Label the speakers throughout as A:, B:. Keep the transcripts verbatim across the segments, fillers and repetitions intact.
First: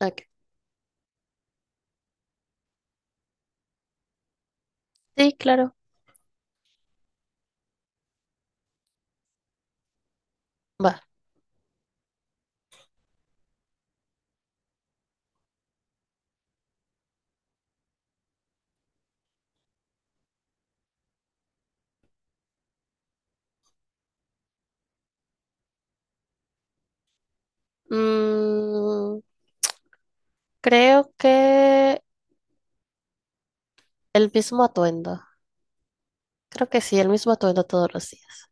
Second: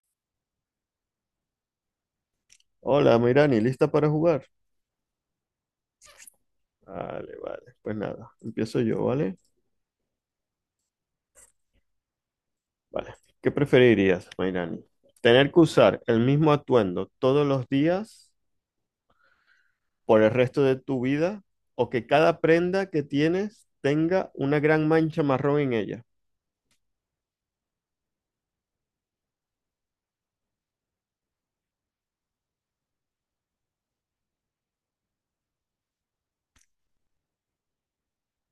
A: Ok.
B: Hola, Mirani, ¿lista para jugar?
A: Sí, claro.
B: Vale, vale. Pues nada, empiezo yo, ¿vale?
A: Va.
B: Vale. ¿Qué preferirías, Mirani? ¿Tener que usar el mismo atuendo todos los días por el resto de tu vida o que cada prenda que tienes tenga una gran mancha marrón en ella?
A: Mm, creo que el mismo atuendo. Creo que sí, el mismo atuendo todos los días.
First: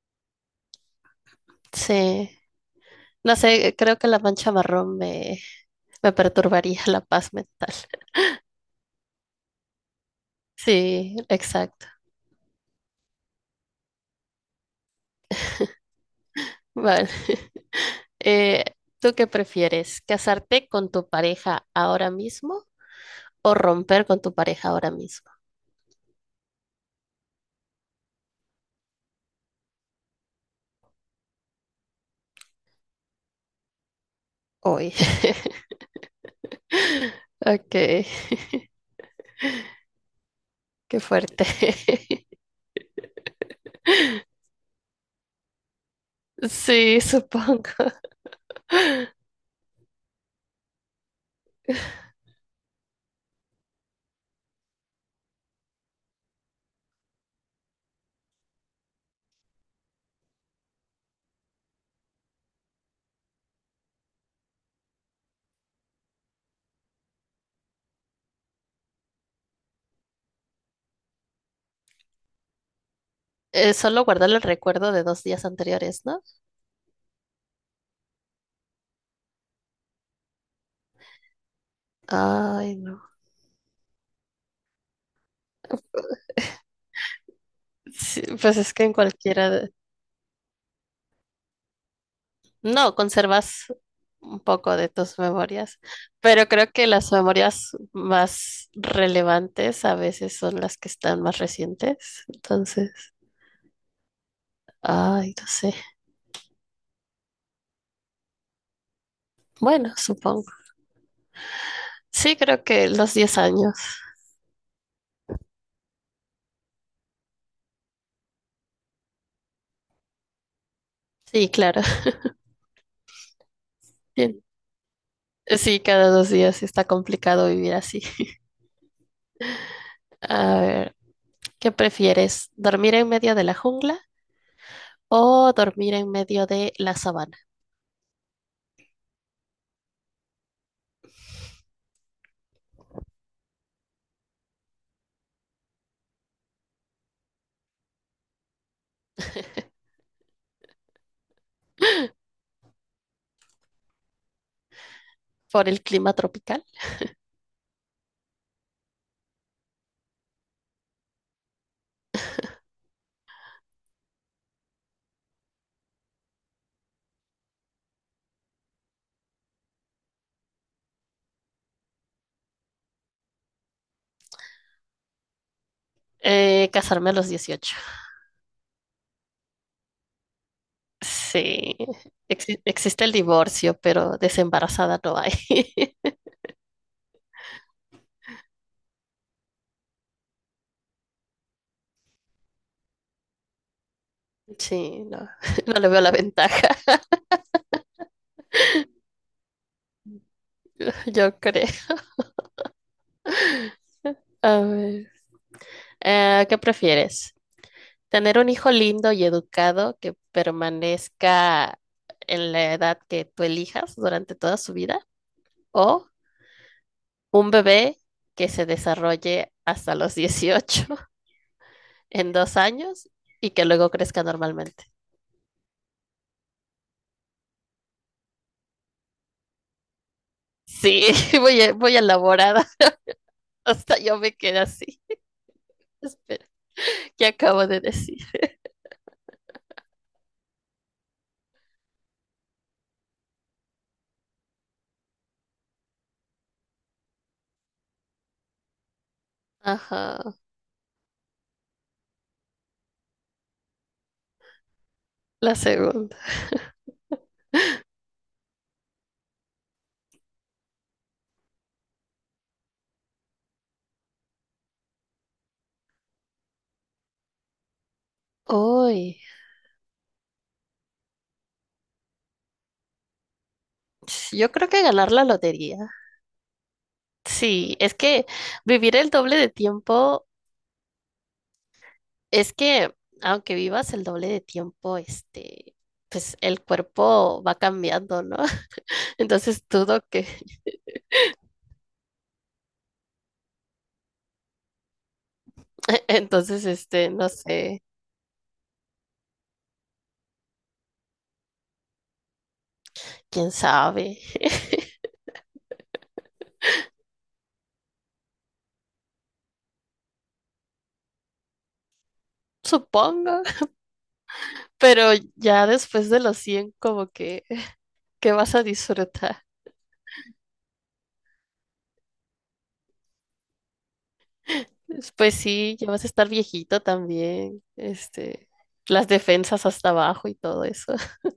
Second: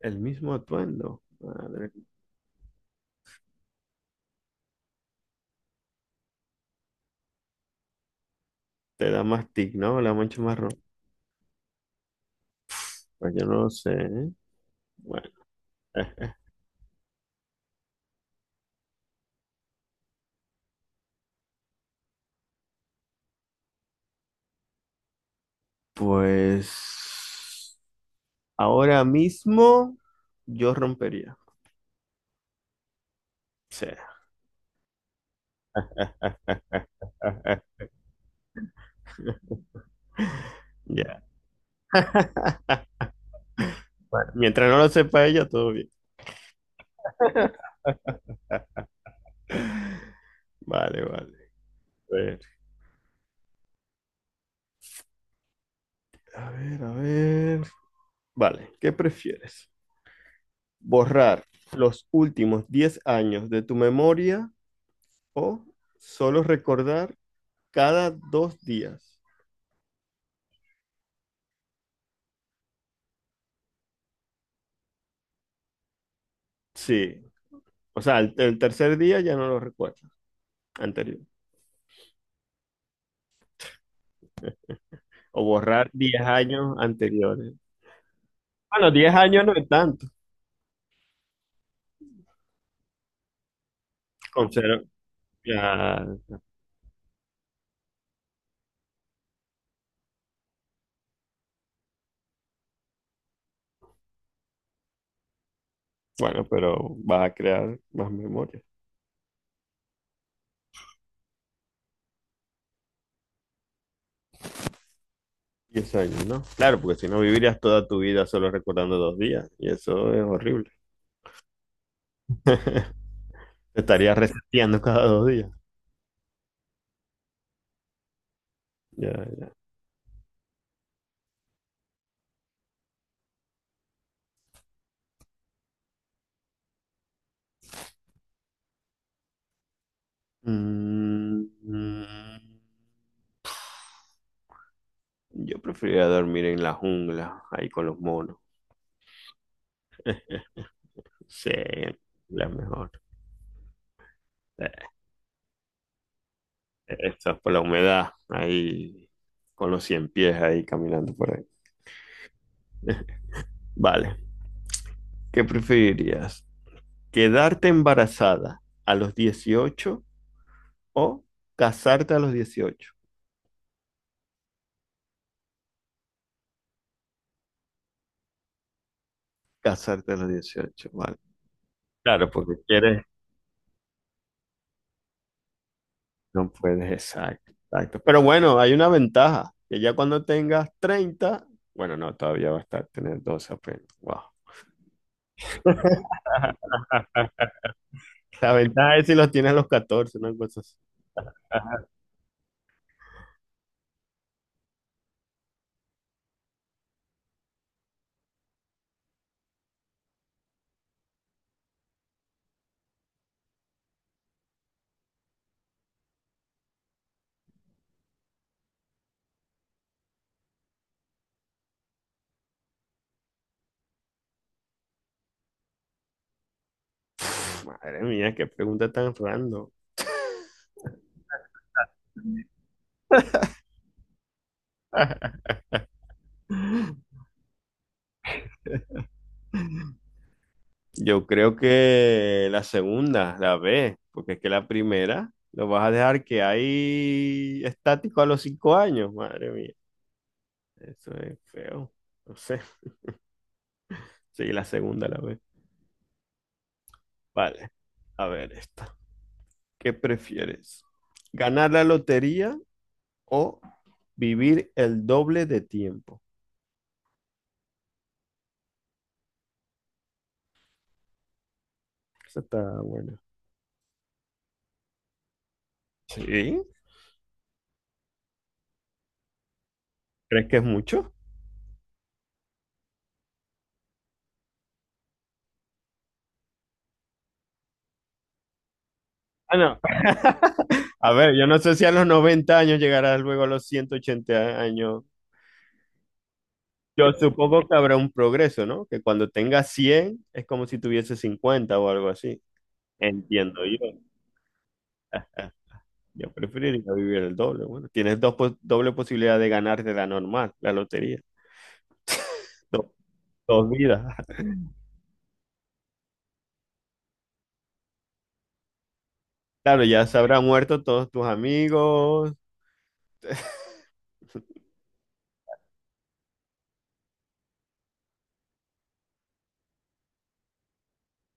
B: El mismo atuendo. Madre,
A: Sí. No sé, creo que la mancha marrón me, me perturbaría la paz mental.
B: te da más tic, ¿no? La mancha marrón.
A: Sí, exacto.
B: Pues yo no lo sé, ¿eh? Bueno, eh,
A: Vale. Eh, ¿tú qué prefieres? ¿Casarte con tu pareja ahora mismo o romper con tu pareja ahora mismo?
B: pues ahora mismo yo rompería. Sí.
A: Hoy. Ok, qué
B: Ya.
A: fuerte.
B: Bueno, mientras no lo sepa ella, todo bien.
A: Sí, supongo.
B: Vale, vale. A ver, a ver, a ver. Vale, ¿qué prefieres? ¿Borrar los últimos diez años de tu memoria o solo recordar cada dos días?
A: Eh, solo guardar el recuerdo de dos días anteriores, ¿no?
B: Sí, o sea, el, el tercer día ya no lo recuerdas, anterior.
A: Ay, no.
B: O borrar diez años anteriores.
A: Sí, pues es que
B: Bueno,
A: en
B: diez años
A: cualquiera
B: no es
A: de-
B: tanto.
A: No, conservas un
B: Con
A: poco
B: cero-
A: de tus memorias,
B: ya,
A: pero creo que las memorias más relevantes a veces son las que están más recientes. Entonces, ay, no sé.
B: bueno, pero vas a crear más memoria.
A: Bueno, supongo. Sí, creo que los diez años.
B: Diez años, ¿no? Claro, porque si no vivirías toda tu vida solo recordando dos días, y eso es horrible.
A: Sí, claro.
B: Te estarías
A: Sí,
B: reseteando cada dos días.
A: sí, cada dos días está complicado vivir así.
B: Ya, ya.
A: A ver, ¿qué prefieres? ¿Dormir en medio de la jungla o dormir en medio de la sabana
B: Mm, mm, yo preferiría dormir en la jungla, ahí con los monos. Sí, la mejor. Eh,
A: por el clima tropical?
B: Eso es por la humedad, ahí con los cien pies ahí caminando por ahí. Vale, ¿qué preferirías? ¿Quedarte embarazada a los dieciocho o casarte a los dieciocho?
A: Eh, casarme a los dieciocho.
B: Casarte a los dieciocho, vale.
A: Sí.
B: Claro, porque
A: Exi-
B: quieres,
A: existe el divorcio, pero desembarazada no hay.
B: no puedes, exacto, exacto. Pero bueno, hay una ventaja, que ya cuando tengas treinta, bueno, no, todavía va a estar tener doce apenas. Wow.
A: Sí, no, no le veo la ventaja,
B: La ventaja es si los tienes a los catorce, una cosa así.
A: yo creo. A ver, eh, ¿qué prefieres? ¿Tener un hijo lindo y educado que permanezca en la edad que tú elijas durante toda su vida? ¿O un bebé que se desarrolle hasta los dieciocho en dos años y que luego crezca normalmente?
B: Madre mía, qué pregunta tan random.
A: Sí, voy, a- voy elaborada. Hasta yo me quedé así. Espera, ¿qué acabo de decir?
B: Yo creo que la segunda, la B, porque es que la primera lo vas a dejar que ahí estático a los cinco años. Madre mía,
A: Ajá,
B: eso es feo. No sé. Sí, la segunda, la B.
A: la segunda.
B: Vale. A ver esta. ¿Qué prefieres? ¿Ganar la lotería o vivir el doble de tiempo?
A: Uy,
B: Esa está buena.
A: yo creo que ganar la lotería.
B: ¿Sí?
A: Sí, es que vivir el doble de tiempo,
B: ¿Crees que es mucho?
A: es que aunque vivas el doble de tiempo, este, pues el cuerpo va cambiando, ¿no?
B: Ah,
A: Entonces
B: no.
A: dudo que,
B: A ver, yo no sé si a los noventa años llegarás luego a los ciento ochenta años.
A: entonces, este,
B: Yo
A: no
B: supongo que
A: sé,
B: habrá un progreso, ¿no? Que cuando tenga cien es como si tuviese cincuenta o algo así.
A: quién
B: Entiendo yo.
A: sabe.
B: Yo preferiría vivir el doble. Bueno, tienes dos pos- doble posibilidad de ganar de la normal, la lotería. Do-
A: Supongo.
B: dos vidas.
A: Pero ya después de los cien como que, ¿qué vas a disfrutar?
B: Claro, ya se habrán muerto todos tus amigos.
A: Pues sí, ya vas a estar viejito también, este, las defensas hasta abajo y todo eso.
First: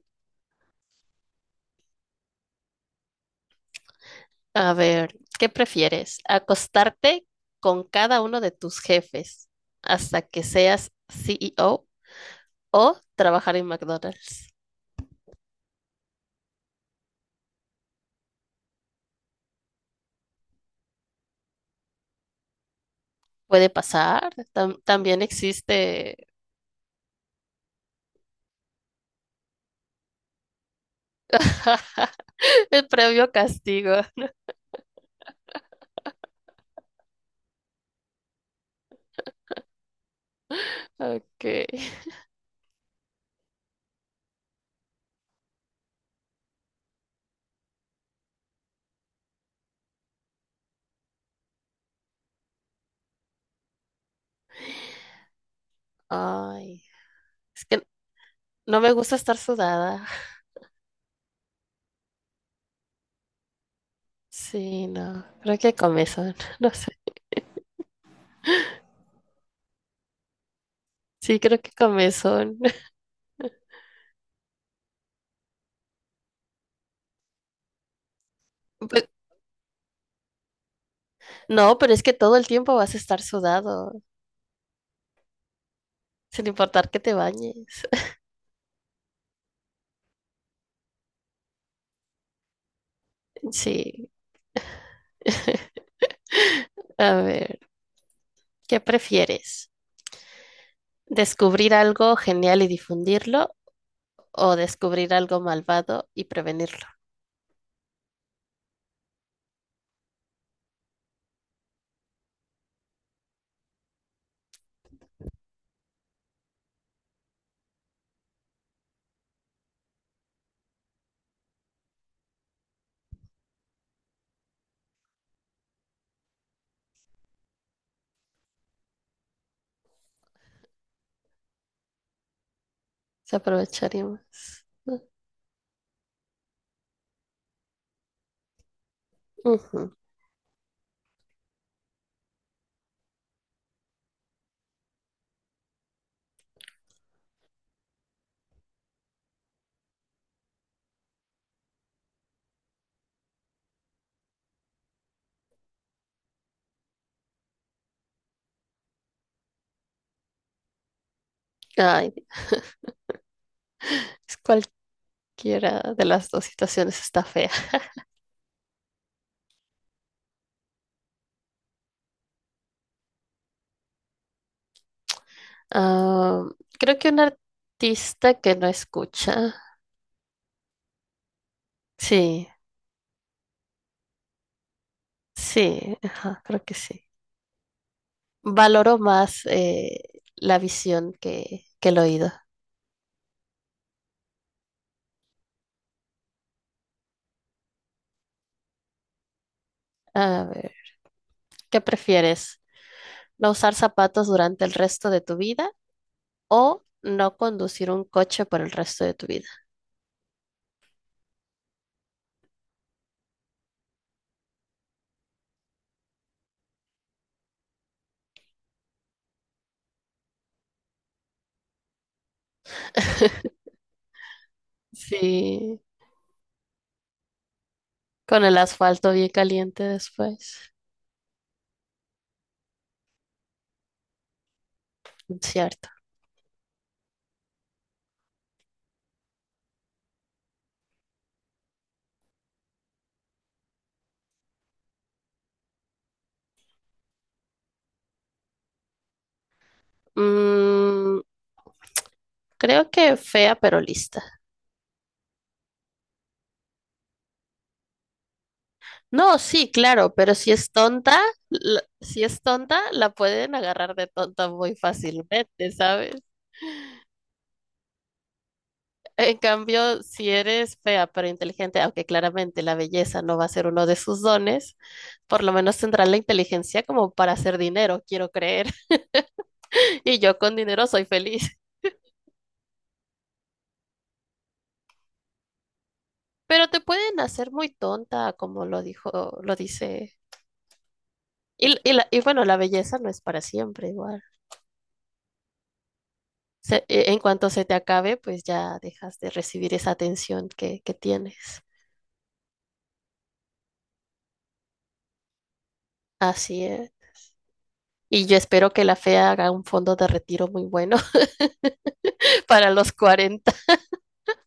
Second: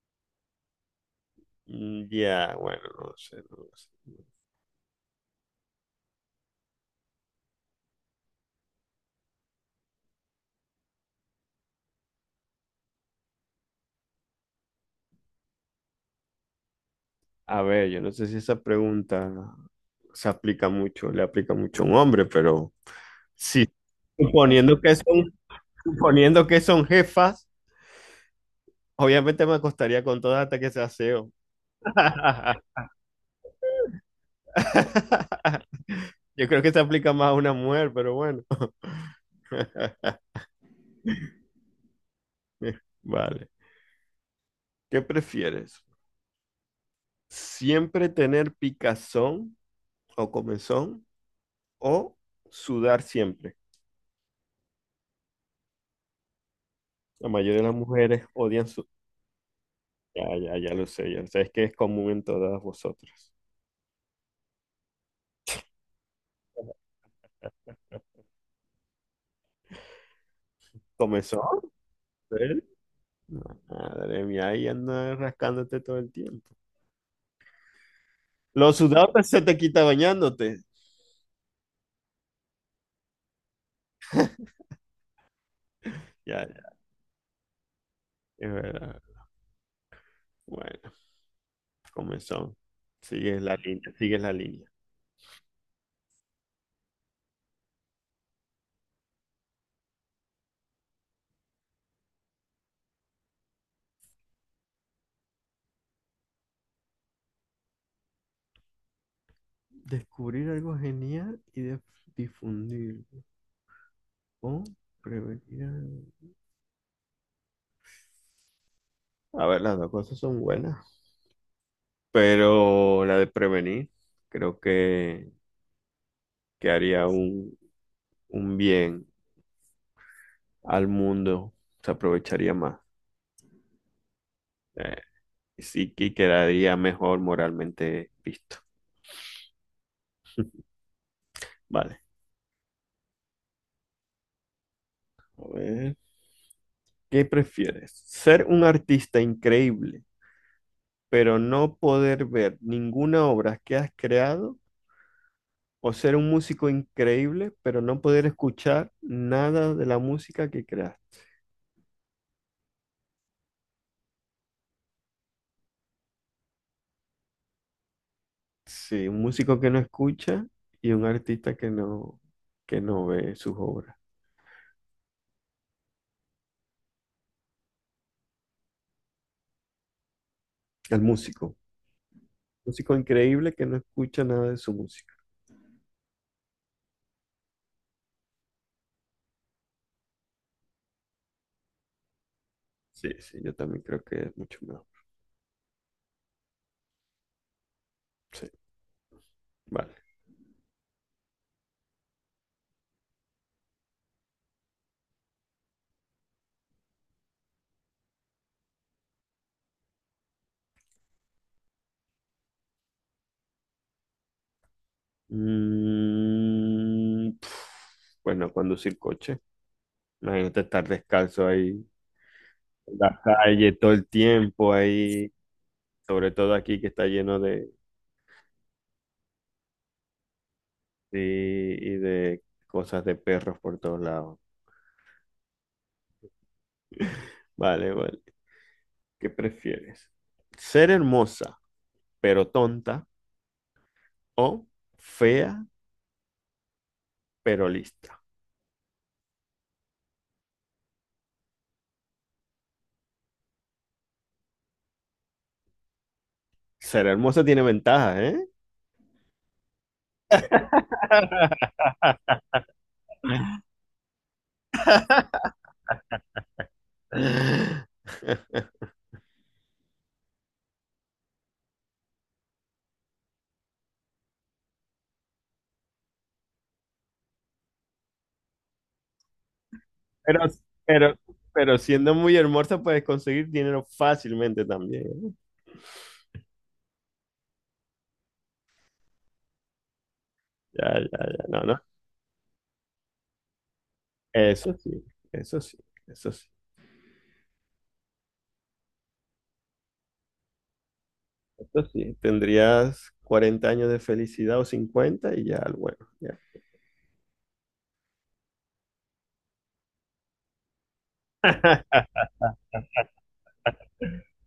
B: Mm, Ya, bueno, no sé, no lo sé.
A: A ver, ¿qué prefieres? ¿Acostarte con cada uno de tus jefes hasta que seas CEO o o trabajar en McDonald's?
B: A ver, yo no sé si esa pregunta se aplica mucho, le aplica mucho a un hombre, pero
A: Puede
B: sí,
A: pasar,
B: suponiendo
A: tam-
B: que
A: también
B: son,
A: existe
B: suponiendo que son jefas. Obviamente me acostaría con todas hasta que sea S E O.
A: el previo castigo.
B: Yo creo que se aplica más a una mujer, pero bueno.
A: Ok.
B: Vale. ¿Qué prefieres? ¿Siempre tener picazón o comezón o sudar siempre?
A: Ay,
B: La mayoría de
A: es
B: las
A: que
B: mujeres odian
A: no
B: su...
A: me gusta estar sudada.
B: Ya, ya, ya lo sé, ya lo sé. Es que es común en todas vosotras.
A: Sí, no, creo que comezón, no sé.
B: ¿Comezón?
A: Sí, creo que comezón.
B: ¿Eh? No, madre mía, ahí andas rascándote todo el tiempo. Los
A: Pues,
B: sudados se te quita bañándote.
A: no, pero es que todo el tiempo vas a estar sudado,
B: Ya,
A: sin
B: ya,
A: importar que te bañes.
B: es verdad. Bueno, comenzó. Sigue la línea,
A: Sí,
B: sigue la línea.
A: a ver, ¿qué prefieres? ¿Descubrir algo genial y difundirlo o descubrir algo malvado y prevenirlo?
B: Descubrir algo genial y de- difundir. O prevenir algo. A ver, las dos cosas son buenas. Pero la de prevenir, creo que, que haría un, un bien al mundo. Se aprovecharía más.
A: Se aprovecharíamos.
B: Eh, y sí que quedaría mejor moralmente visto.
A: Ujú.
B: Vale. A ver. ¿Qué prefieres? ¿Ser un artista increíble, pero no poder ver ninguna obra que has creado, o ser un músico increíble, pero no poder escuchar nada de la música que creas?
A: Ay, es cualquiera de las dos situaciones está fea.
B: Sí, un músico que no escucha y un artista que no, que no ve sus obras.
A: Ah, creo que un artista que no escucha.
B: El músico.
A: Sí.
B: Músico increíble que no escucha nada de su música.
A: Sí, ajá, creo que sí. Valoro más eh, la visión que, que el oído.
B: Sí, sí, yo también creo que es mucho mejor. Sí, vale.
A: A ver, ¿qué prefieres? ¿No usar zapatos durante el resto de tu vida o no conducir un coche por el resto de tu vida?
B: Mm, pf, bueno, conducir coche. Imagínate estar descalzo ahí la calle todo el tiempo ahí,
A: Sí,
B: sobre todo aquí que está lleno de,
A: con el asfalto bien caliente después.
B: de- y de cosas de perros por todos lados.
A: Cierto.
B: Vale, vale. ¿Qué prefieres? ¿Ser hermosa pero tonta o fea pero lista?
A: Mm, creo que fea pero lista.
B: Ser hermosa tiene ventajas, ¿eh?
A: No, sí, claro, pero si es tonta, la- si es tonta, la pueden agarrar de tonta muy fácilmente, ¿sabes? En cambio, si eres fea pero inteligente, aunque claramente la belleza no va a ser uno de sus dones, por lo menos tendrás la inteligencia como para hacer dinero, quiero creer. Y yo
B: Pero,
A: con dinero soy
B: pero,
A: feliz.
B: pero siendo muy hermosa puedes conseguir dinero fácilmente también, ¿eh?
A: Pero te pueden hacer muy tonta, como lo dijo, lo dice.
B: Ya, ya, ya, no,
A: Y,
B: no.
A: y la- y bueno, la belleza no es para siempre igual.
B: Eso sí, eso sí, eso sí.
A: Se- e- en cuanto se te acabe, pues ya dejas de recibir esa atención que, que tienes.
B: Eso sí, tendrías cuarenta años de felicidad o cincuenta y ya, bueno, ya.
A: Así es. Y yo espero que la fea haga un fondo de retiro muy bueno para los cuarenta.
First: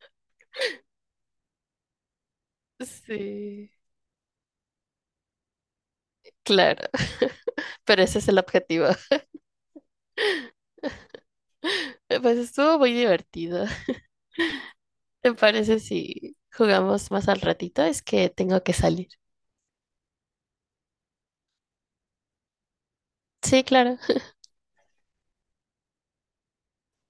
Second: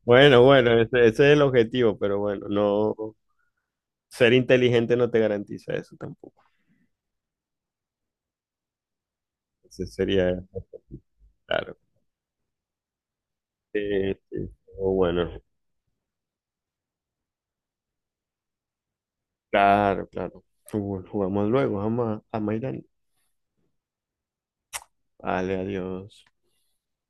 B: Bueno, bueno, ese, ese es el objetivo, pero bueno, no
A: Sí.
B: ser inteligente no te garantiza eso tampoco.
A: Claro, pero ese es el objetivo.
B: Ese sería, claro.
A: Pues estuvo muy divertido.
B: Sí, sí. O bueno,
A: ¿Te parece si jugamos más al ratito? Es que tengo que salir.
B: claro, claro. Jugamos luego, vamos a, a Maidán.
A: Sí, claro.
B: Vale, adiós.